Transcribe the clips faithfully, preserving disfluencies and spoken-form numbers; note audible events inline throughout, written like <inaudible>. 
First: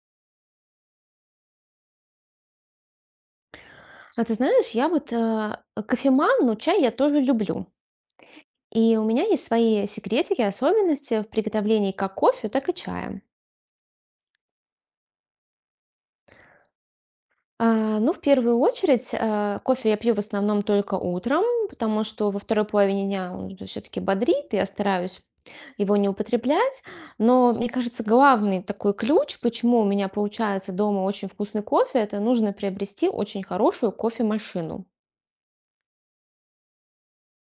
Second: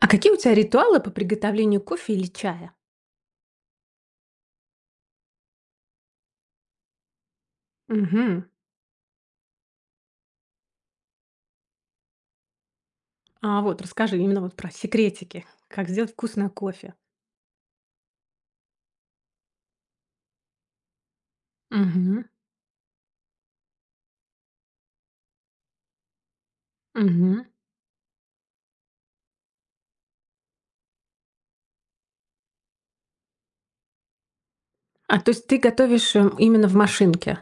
А какие у тебя ритуалы по приготовлению кофе или чая? А ты знаешь, я вот э, кофеман, но чай я тоже люблю. Мгм. И у меня есть свои секретики, особенности в приготовлении как кофе, так и чая. А вот расскажи именно вот про секретики, как сделать вкусное кофе. А, ну, в первую очередь, э, кофе я пью в основном только утром, потому Мгм. что во второй половине дня он все-таки бодрит, и я стараюсь его не употреблять. Мгм. Но, мне кажется, главный такой ключ, почему у меня получается дома очень вкусный кофе, это нужно приобрести очень хорошую кофемашину. А то есть ты готовишь, э, именно в машинке?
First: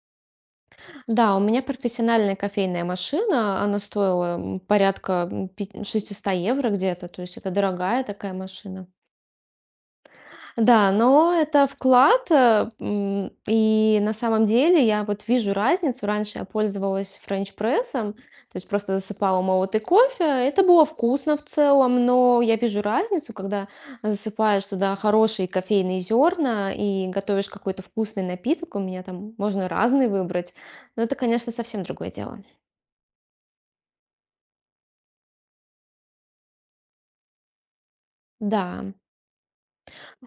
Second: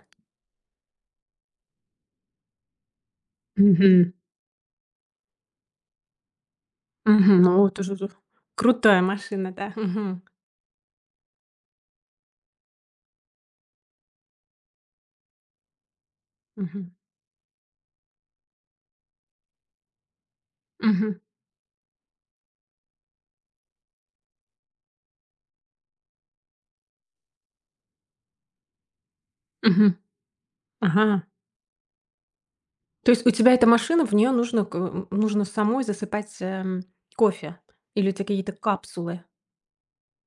Да, у меня профессиональная кофейная машина, она Мгм. стоила м, порядка м, пи- шестьсот евро где-то, то есть Мгм. это Ну, это же дорогая такая машина. крутая машина, да. Мгм. Да, но это вклад, э, м, и на самом деле я вот вижу разницу. Раньше я Мгм. пользовалась френч-прессом, то есть просто засыпала молотый кофе. Это было Мгм. вкусно в целом, но я вижу разницу, когда засыпаешь туда хорошие кофейные зерна и готовишь какой-то вкусный напиток. У меня там можно Мгм. разный выбрать, но это, Ага. конечно, совсем другое дело. То есть у тебя эта машина, в нее нужно к м, нужно самой засыпать, эм, кофе или у тя какие-то Да. капсулы?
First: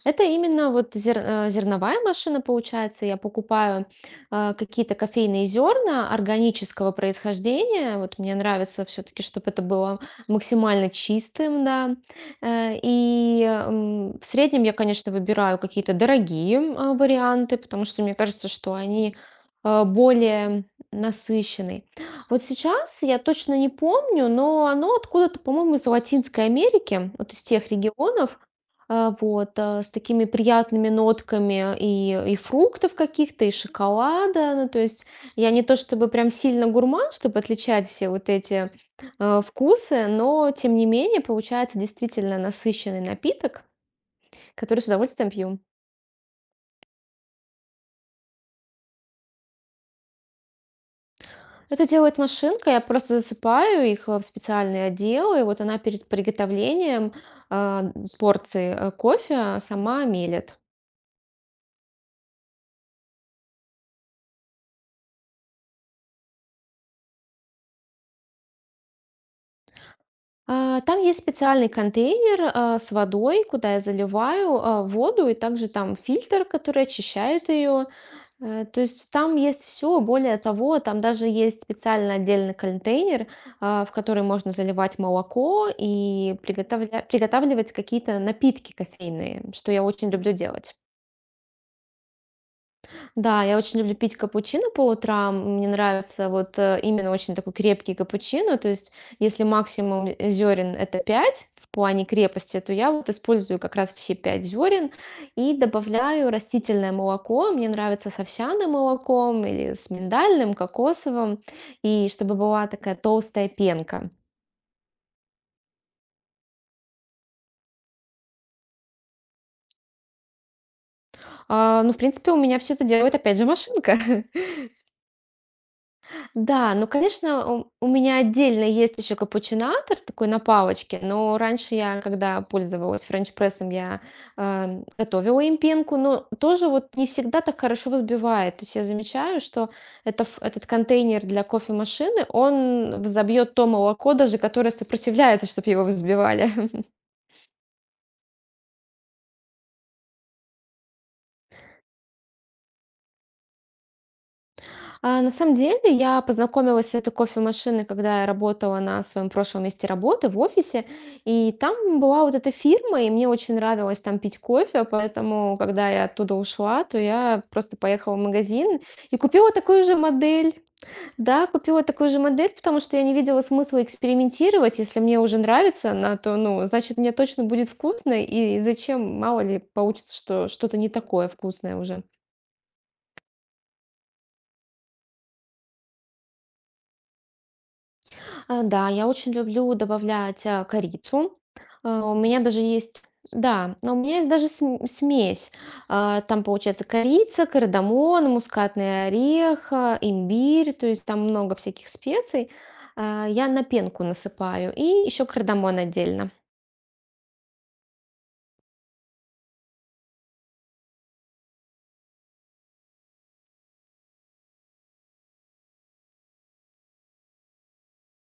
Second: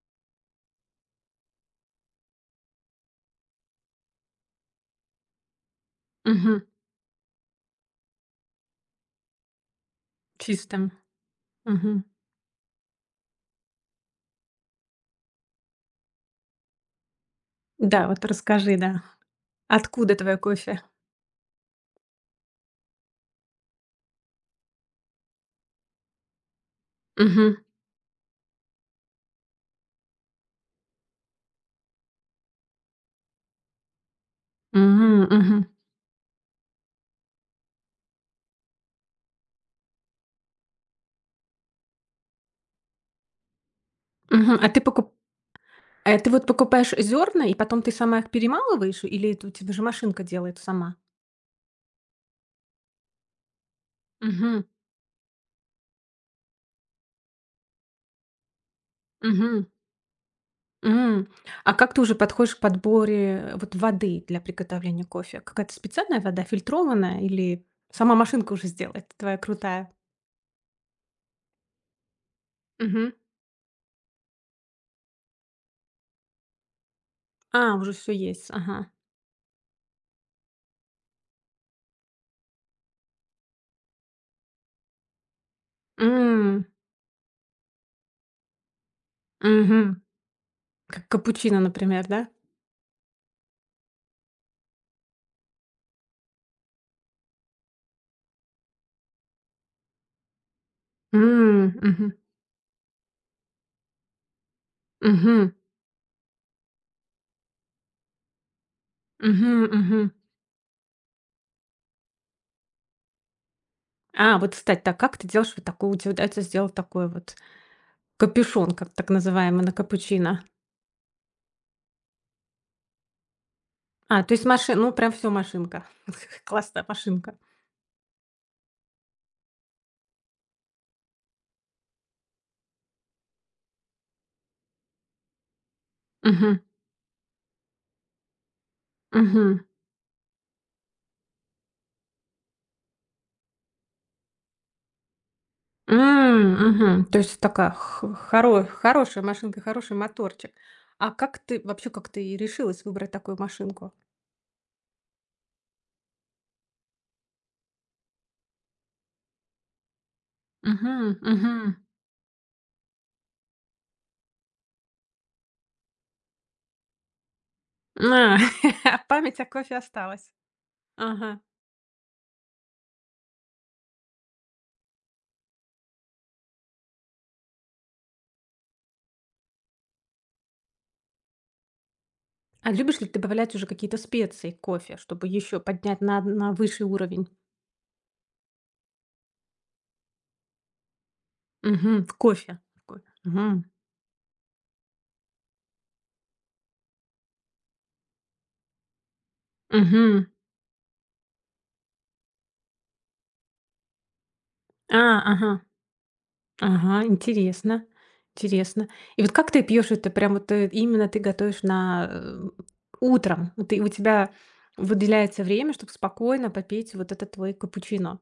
Это именно вот зер- э, зерновая машина получается. Я покупаю а, какие-то кофейные зерна Мгм. органического происхождения. Вот мне нравится все-таки, чтобы это было Чистым. максимально чистым, да. Мгм. Э, И м, в среднем я, конечно, выбираю какие-то дорогие а, варианты, потому что Да, мне вот кажется, что расскажи, да. они а, Откуда твое более кофе? насыщенный. Вот сейчас я точно не помню, но оно откуда-то, по-моему, из Латинской Америки, вот из Мгм. тех регионов, а, вот, а, с такими приятными нотками и и фруктов каких-то, и шоколада. Ну, то есть М, я не мгм, то чтобы прям сильно гурман, чтобы отличать все вот эти, э, вкусы, но тем не менее получается действительно насыщенный напиток, мгм. А который ты с покуп удовольствием пью. а ты вот покупаешь зерна и потом ты сама их перемалываешь, или это у тебя же машинка делает сама? Это делает машинка, я просто засыпаю их, э, в Мгм, специальный отдел, и вот она перед приготовлением, а, порции, э, кофе мгм, сама мелет. м. А как ты уже подходишь к подборе, э, вот воды для приготовления кофе? Какая-то специальная вода, фильтрованная, или сама машинка уже сделает, твоя крутая? А, Там есть специальный контейнер а, с Мгм. водой, куда я заливаю а, воду, и также там фильтр, который очищает А, ее. уже все есть, Э, То ага. есть там есть все, более того, там даже есть специально отдельный контейнер, а, в который можно заливать молоко и М, приготовля- приготавливать какие-то напитки кофейные, что я мгм. очень люблю делать. Как капучино, например, да? Да, я очень люблю пить капучино по утрам. Мне нравится вот э, именно очень такой крепкий капучино. То есть, если максимум зерен это пять в М, плане мгм, крепости, то я вот использую как раз все пять зерен мгм, и добавляю растительное молоко. Мне нравится с овсяным молоком мгм, или с мгм. миндальным, кокосовым, и чтобы была такая толстая пенка. А, вот, кстати, так как ты делаешь вот такую у тебя удается сделать такой вот капюшон, как так называемый, на капучино? А, ну, в принципе, у меня все это делает, опять же, машинка. А, то <laughs> есть маши ну, прям все машинка. <laughs> Да, Классная ну, машинка. конечно, у у меня отдельно есть еще капучинатор такой на палочке, но раньше я, когда пользовалась френч-прессом, я, эм, готовила им пенку, но Мгм, тоже вот не всегда так хорошо взбивает. То есть я замечаю, мгм. что это ф- этот контейнер для кофемашины, он взобьет то молоко даже, которое сопротивляется, чтобы его взбивали. М, <laughs> мгм. То есть такая х хоро хорошая машинка, хороший моторчик. А как ты вообще, как ты решилась выбрать такую машинку? А, на самом деле, я познакомилась с этой кофемашиной, когда я работала на своем прошлом месте работы в офисе, Мгм, и мгм. там была вот эта фирма, и мне очень нравилось там пить кофе, поэтому, когда я оттуда ушла, то я просто поехала в А, магазин <laughs> и память о купила кофе такую же осталась. модель. Ага. Да, купила такую же модель, потому что я не видела смысла экспериментировать. Если мне уже нравится она, то, ну, значит, мне точно будет вкусно, и зачем, мало ли, получится, что что-то не такое вкусное уже. А любишь ли ты добавлять уже какие-то специи к кофе, чтобы еще поднять на на высший уровень? А, да, я очень люблю добавлять, а, корицу. Мгм. А, В у меня кофе. даже В есть кофе. Мгм. да, но у меня есть даже см смесь. А, там получается корица, кардамон, мускатный орех, а, Мгм. имбирь, то есть там много всяких специй. А, я на пенку насыпаю и А, еще ага. кардамон отдельно. Ага, интересно. Интересно. И вот как ты пьешь это? Прям вот, э, именно ты готовишь на, э, утром. Вот ты у тебя выделяется время, чтобы спокойно попить вот этот твой капучино.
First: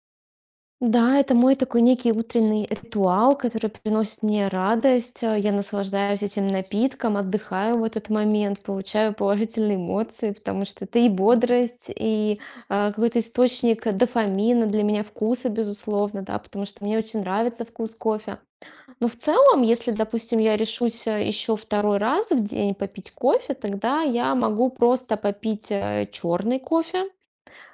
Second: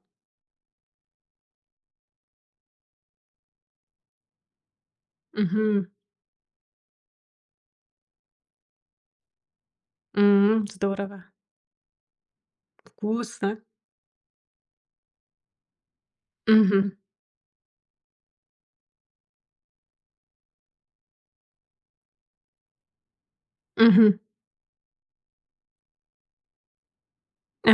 Да, это мой такой некий утренний ритуал, который приносит мне радость. Э, Я Мгм. наслаждаюсь этим напитком, отдыхаю в этот момент, получаю положительные эмоции, потому М, что это и здорово. бодрость, и э, какой-то Вкусно. источник дофамина для меня вкуса, безусловно, да, потому что Мгм. мне очень нравится вкус кофе. Но в целом, если, допустим, я решусь еще второй раз в день попить кофе, тогда Мгм. я могу просто попить черный кофе.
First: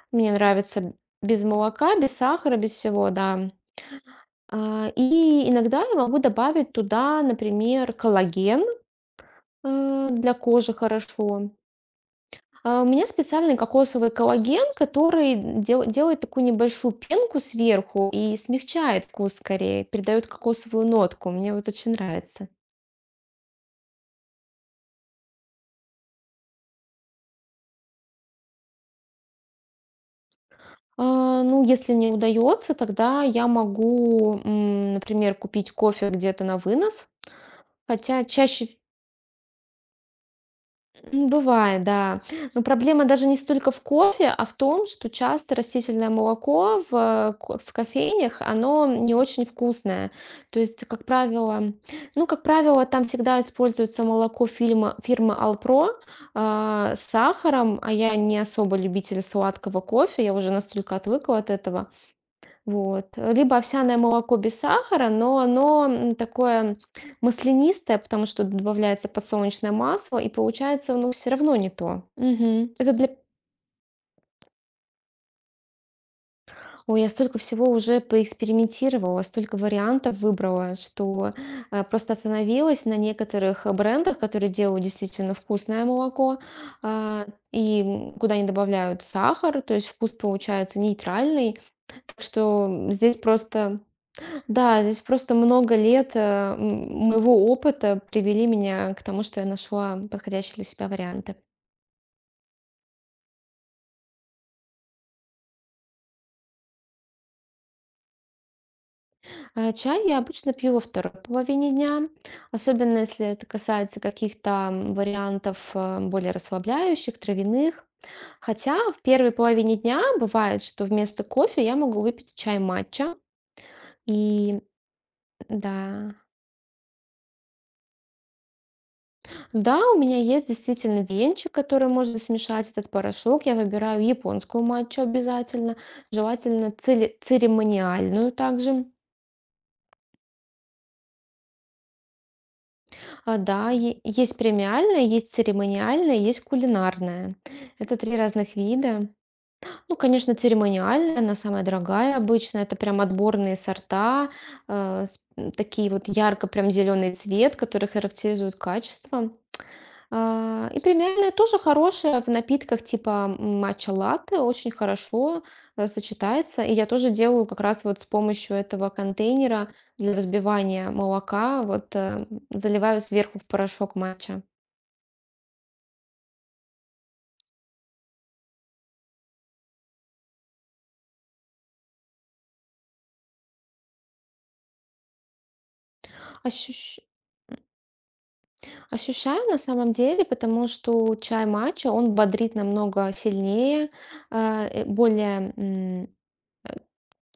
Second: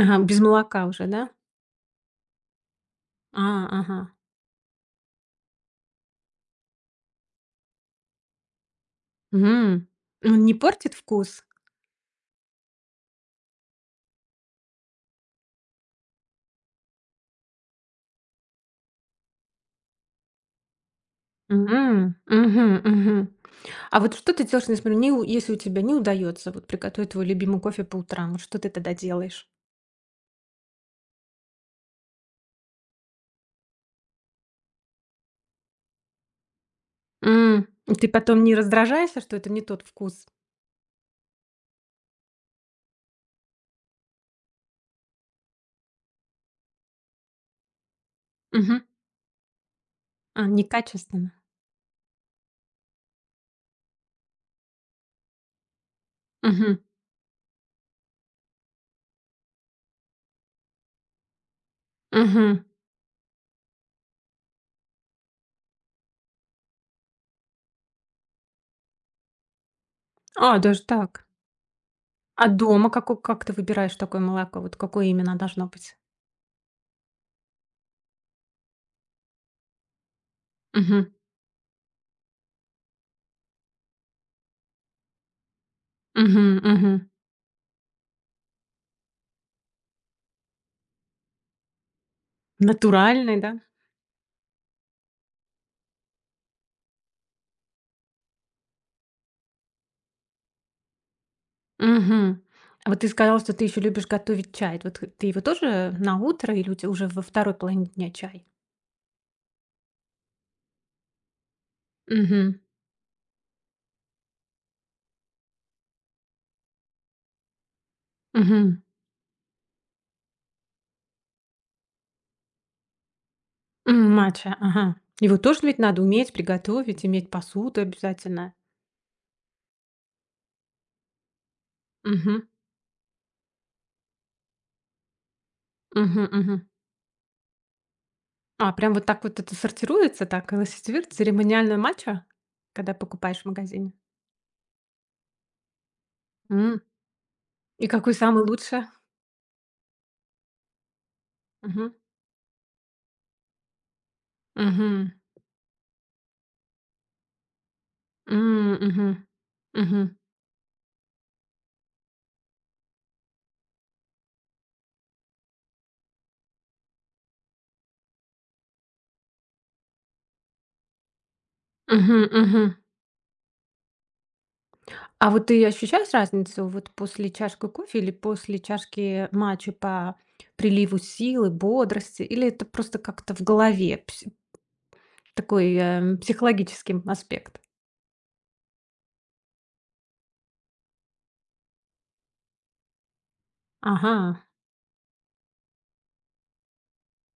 Ага, Мне без молока нравится уже, да? без молока, без сахара, без всего, А, да. ага. А, и иногда я могу добавить туда, например, коллаген, М. э, для Он не кожи портит вкус? хорошо. А, у меня специальный кокосовый коллаген, который дел- делает такую небольшую пенку сверху и смягчает вкус скорее, придает кокосовую нотку. Мне вот очень Мгм. нравится. Мгм. Мгм. А вот что ты делаешь, несмотря не у если у тебя не удается вот приготовить твой любимый кофе по утрам, вот что ты тогда делаешь? А, ну, если не удается, тогда я могу, м, например, купить кофе где-то на вынос. М, и ты Хотя потом не чаще раздражаешься, что это не тот вкус? М, бывает, да. Но проблема даже не столько в кофе, а в том, что часто растительное молоко в, э, ко- в кофейнях, Мгм. оно не очень вкусное. А, То есть, как некачественно. правило, ну, как правило, там всегда используется молоко фильма, фирмы Алпро, Мгм. а, с сахаром, а я не особо любитель сладкого кофе, я уже настолько отвыкла от этого. Мгм. Вот. Либо овсяное молоко без сахара, но оно м, такое маслянистое, потому что добавляется подсолнечное масло, и А, даже получается оно так. все равно не то. А Мгм. дома Это для... како как ты выбираешь такое молоко? Вот какое именно должно быть? Ой, я столько всего уже поэкспериментировала, столько вариантов выбрала, Мгм. что э, просто остановилась на некоторых э, брендах, которые делают действительно вкусное молоко, Мгм. Мгм. а, и м, куда не добавляют сахар, то есть вкус получается нейтральный. Так что м, здесь Натуральное, да? просто да, здесь просто много лет, э, м, моего опыта привели меня к тому, что я нашла подходящие для себя варианты. Мгм. А вот ты сказала, что ты еще любишь готовить чай. Вот ты его тоже на утро или у тя уже во второй половине дня чай? А чай я обычно пью во второй половине дня, Мгм. особенно если это касается каких-то м, вариантов э, более расслабляющих, травяных. Хотя в первой половине дня бывает, что вместо кофе я могу выпить чай матча. М, матча, И ага. Его тоже ведь надо да, уметь приготовить, иметь посуду обязательно. да, у меня есть действительно венчик, который можно Мгм. смешать этот порошок. Я выбираю японскую матчу обязательно, Мгм, мгм. желательно цели- церемониальную А, также. прям вот так вот это сортируется, так, эласситивир, церемониальное матча, когда А, покупаешь в да, магазине? е- есть премиальная, есть церемониальная, есть М. кулинарная. И Это какой три самый разных лучший? вида. Ну, конечно, церемониальная, она самая Мгм. дорогая обычно. Это прям отборные сорта, э, Мгм. с- м, такие вот ярко прям зеленый цвет, который характеризует М, мгм. качество. Мгм. А, И тривиальное тоже хорошее в напитках типа матча-латте, очень хорошо э, сочетается. И я тоже делаю как раз вот с помощью этого контейнера для взбивания молока, вот Мгм, э, мгм. заливаю сверху в порошок матча. А вот ты ощущаешь разницу вот после чашки кофе или после чашки матча по приливу силы, бодрости? Или это просто как-то в голове? Такой, эм, Ощущ- психологическим аспект. Ощущаю на самом деле, потому что чай матча, он бодрит намного сильнее, Ага. э, и более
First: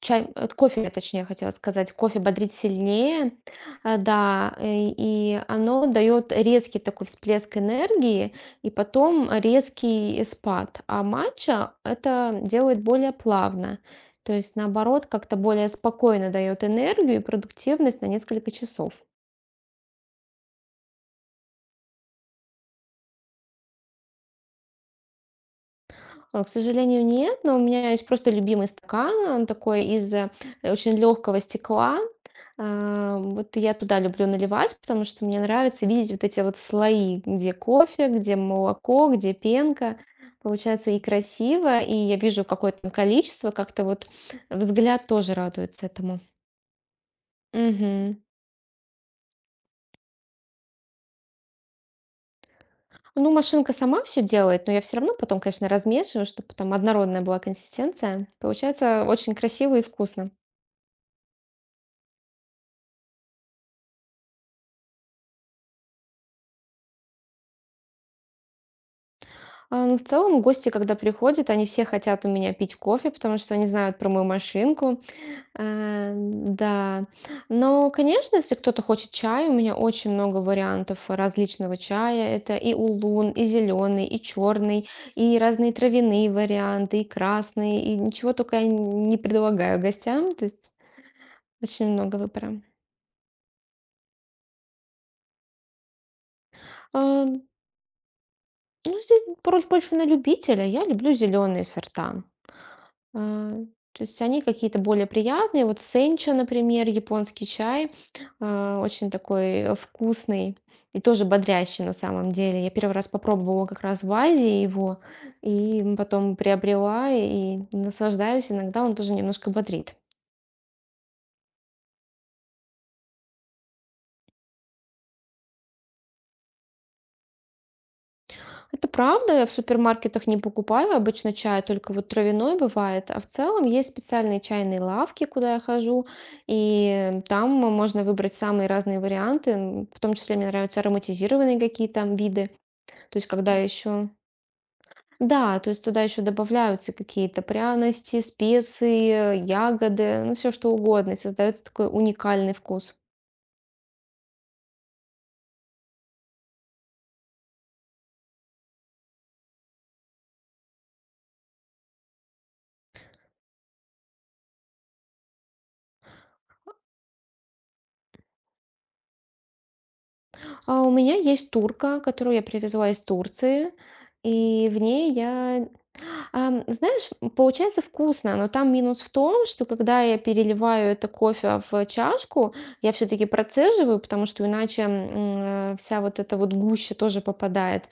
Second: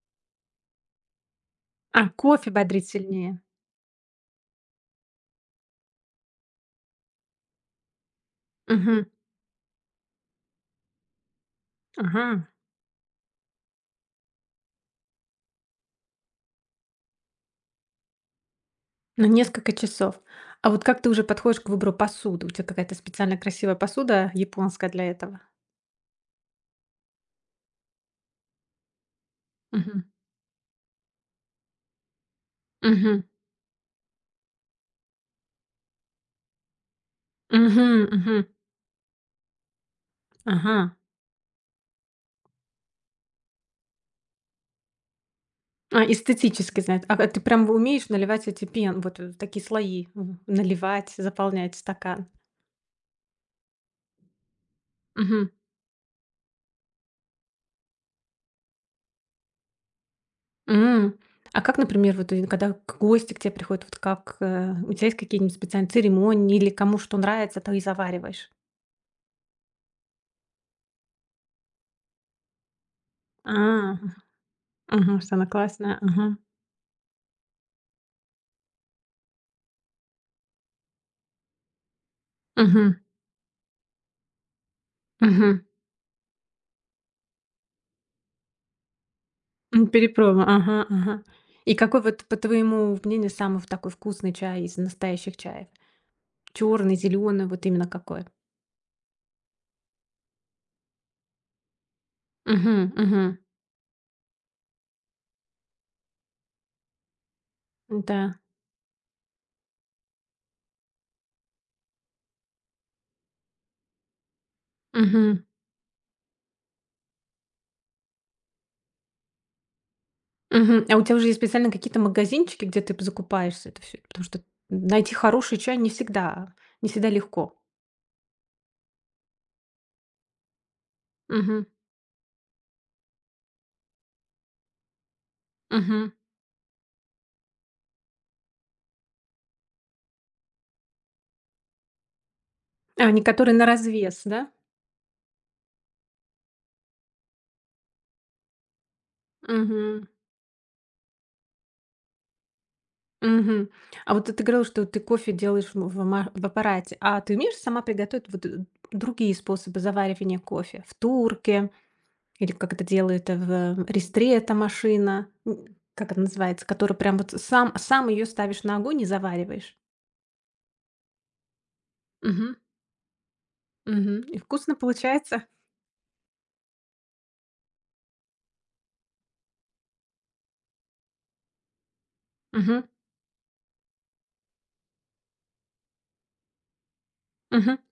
чай, э, кофе, я точнее хотела сказать. А, Кофе кофе бодрит бодрит сильнее, сильнее. э, да, и и оно дает резкий такой всплеск энергии и Мгм. потом резкий спад. А матча это Ага. делает более плавно. То есть, наоборот, как-то более спокойно дает энергию и продуктивность на несколько часов. На несколько часов. А вот как ты уже подходишь к выбору посуды? У тебя какая-то специально красивая посуда японская для этого? А, К сожалению, нет, но у меня есть просто любимый стакан. Он такой Мгм. из э, очень легкого стекла. А, Мгм. Вот я туда люблю наливать, потому что мне нравится видеть вот эти вот слои, где Мгм. кофе, Мгм. где молоко, где пенка. Получается Ага. и красиво, и я вижу какое-то там количество, как-то вот взгляд тоже радуется А, этому. эстетически, знает. А а ты прям умеешь Мгм. наливать эти пен вот, э, такие слои, мгм, наливать, заполнять стакан? Ну, машинка сама все делает, но я все равно потом, Мгм. конечно, размешиваю, чтобы там однородная была консистенция. Получается очень красиво и вкусно. М. А как, например, вот, э, когда к гости к тебе приходят, вот как, э, у тебя есть какие-нибудь специальные церемонии или кому что нравится, то и завариваешь? А, ну, в целом, гости, когда приходят, они все хотят у меня пить кофе, потому А, что они знают про мою машинку. мгм, что она классная, Э, ага. да. Но, конечно, если кто-то хочет чай, у меня очень много вариантов различного чая. Это и Мгм, улун, и зеленый, и черный, и мгм. разные травяные варианты, и красные, и ничего только я не предлагаю М, гостям. перепроба, То есть ага, ага. И очень какой много вот, по выбора. твоему мнению, самый в такой вкусный чай из настоящих чаев? Черный, А, зеленый, вот именно какой? ну, здесь больше, больше на любителя. Я люблю зеленые сорта. Мгм, мгм. А, то есть они какие-то более приятные. Вот сенча, например, японский чай, Да. а, очень такой э, вкусный и тоже бодрящий на самом деле. Я первый раз попробовала как раз в Азии его, и потом приобрела и наслаждаюсь. Иногда он тоже немножко бодрит. Мгм. А у тебя уже есть специально какие-то магазинчики, где ты п закупаешься это все, потому что найти хороший чай не всегда не всегда легко. Это правда, я в супермаркетах не покупаю обычно чай, Мгм. только вот травяной бывает. А в целом есть специальные чайные лавки, куда я хожу, Мгм. и там можно выбрать самые разные варианты. м, В том числе мне нравятся ароматизированные какие-то виды. А, То они есть когда которые на еще... развес, да? Да, то есть туда еще добавляются какие-то пряности, специи, Мгм. ягоды, ну все что угодно, и создается такой уникальный вкус. Мгм. А вот ты говорила, что ты кофе делаешь в в ма в аппарате. А ты умеешь сама приготовить вот, э, другие способы заваривания кофе? В турке или как это делает э, в рестре эта машина? М, как она называется? Которую прям вот сам сам ее ставишь на огонь и завариваешь? А у меня есть турка, которую я привезла из Турции, Мгм. И и вкусно в ней получается? я Ам, знаешь, получается вкусно, но там минус в том, что когда я переливаю это кофе в чашку, Мгм. я все-таки процеживаю, потому что иначе м, э, вся вот эта вот гуща тоже Мгм. попадает.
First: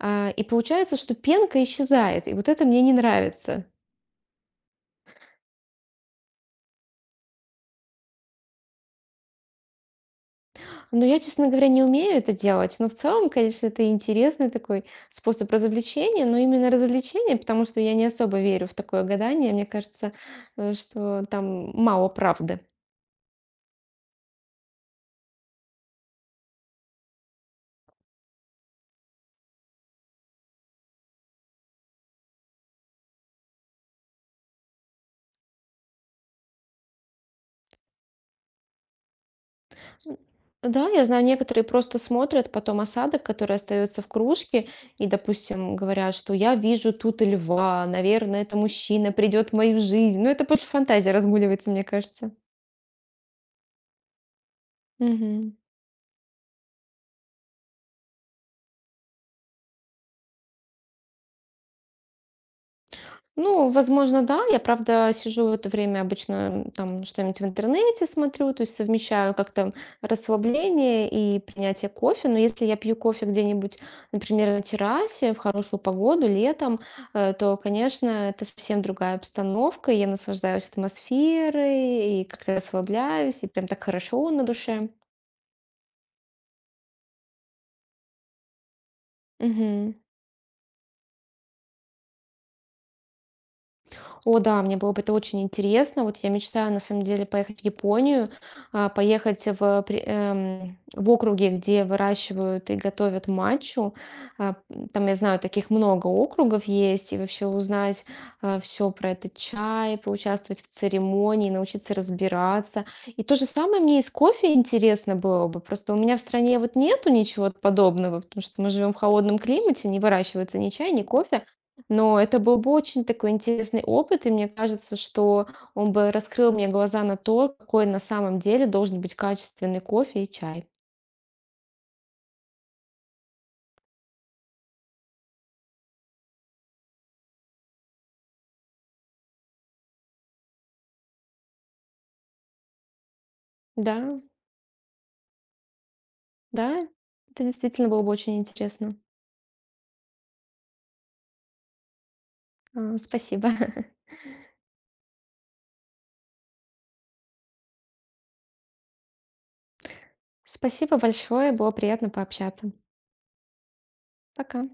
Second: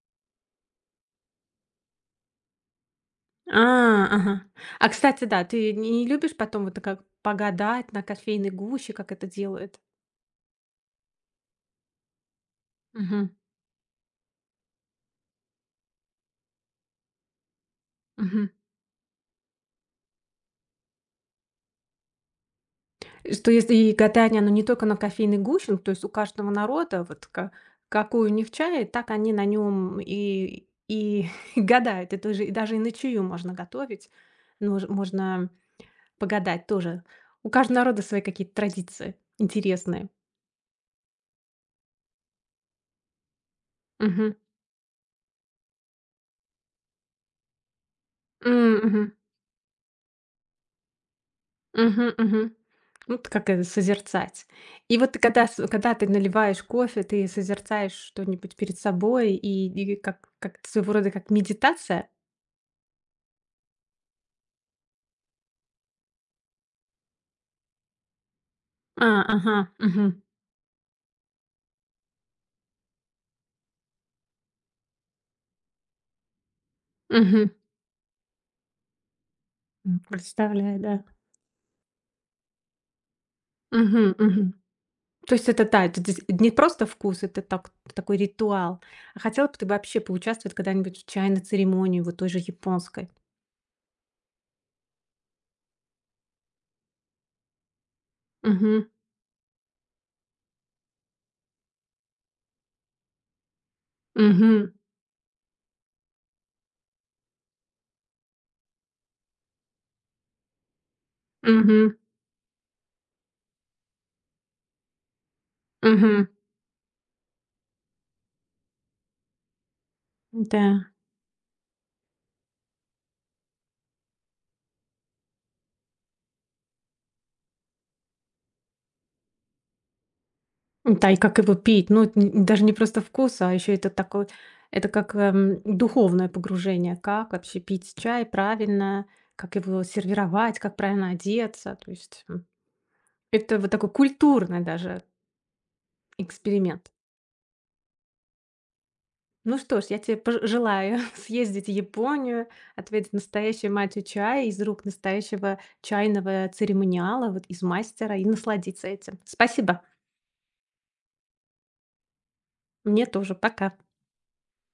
А, И получается, что пенка исчезает, и вот это мне не нравится. А, ага. А, кстати, да, ты не любишь потом вот как погадать на кофейной гуще, как это делают? Но я, честно говоря, не умею это делать, но в Мгм. целом, конечно, это интересный такой способ развлечения, но именно развлечение, потому что я не особо Мгм. верю в такое гадание, мне кажется, э, что там мало правды. И Что если и гадание, оно не только на кофейной гуще, ну, то есть у каждого народа вот ка- какой у них чай, так они на нем и, и <laughs> гадают. Это же и даже и на чаю можно готовить, но ж- можно погадать тоже. У каждого народа свои какие-то традиции интересные. Да, я знаю, некоторые просто смотрят потом осадок, который остается в Мгм. кружке, и, допустим, говорят, что я вижу тут льва, наверное, это мгм. мужчина придет в мою жизнь. Ну, это просто фантазия разгуливается, мне Мгм, кажется. мгм. Вот как это созерцать. И вот ты когда Мгм. с когда ты наливаешь кофе, ты созерцаешь что-нибудь перед собой и и как как своего рода как медитация? Ну, возможно, да. Я, правда, сижу в это время обычно, там что-нибудь в интернете смотрю, то есть А, совмещаю ага, как-то мгм, расслабление и принятие кофе. Но если я пью кофе где-нибудь, например, на террасе в хорошую погоду летом, э, мгм. то, конечно, это совсем другая обстановка. и М, Я наслаждаюсь представляю, да. атмосферой и как-то расслабляюсь, и прям так Мгм, хорошо на мгм. душе. То есть это, да, это дес не просто вкус, это так такой ритуал. А хотела бы ты Мгм. вообще поучаствовать когда-нибудь в чайной церемонии, вот той же японской? О да, мне было бы это очень интересно. Вот я мечтаю на самом деле поехать в Японию, Угу, а, поехать в, при- эм, в округе, где выращивают и готовят матчу. А, угу, м, Там, я знаю, таких много округов есть, и вообще узнать все про этот чай, поучаствовать в церемонии, научиться угу, разбираться. И то же самое мне и с кофе интересно было бы. Просто у меня в угу. стране вот нету ничего подобного, потому что мы живем в холодном климате, не выращивается ни Да. чай, ни кофе. Но это был бы очень такой интересный опыт, и мне кажется, что он бы раскрыл мне глаза на то, какой на самом деле должен быть качественный кофе и чай. Да, и как его пить? Ну, это н даже не просто вкус, а еще это такой это как, эм, духовное погружение. Как вообще пить чай правильно, как его сервировать, как правильно одеться. То есть, м, это вот такой Да, культурный даже да, эксперимент. это действительно было бы очень интересно. Ну что ж, я тебе пож желаю <laughs> съездить в Японию, А, отведать Спасибо. настоящую <laughs> мачу чая из рук настоящего чайного церемониала, вот из мастера, и насладиться этим. Спасибо. Спасибо большое, было приятно пообщаться. Мне тоже. Пока. Пока.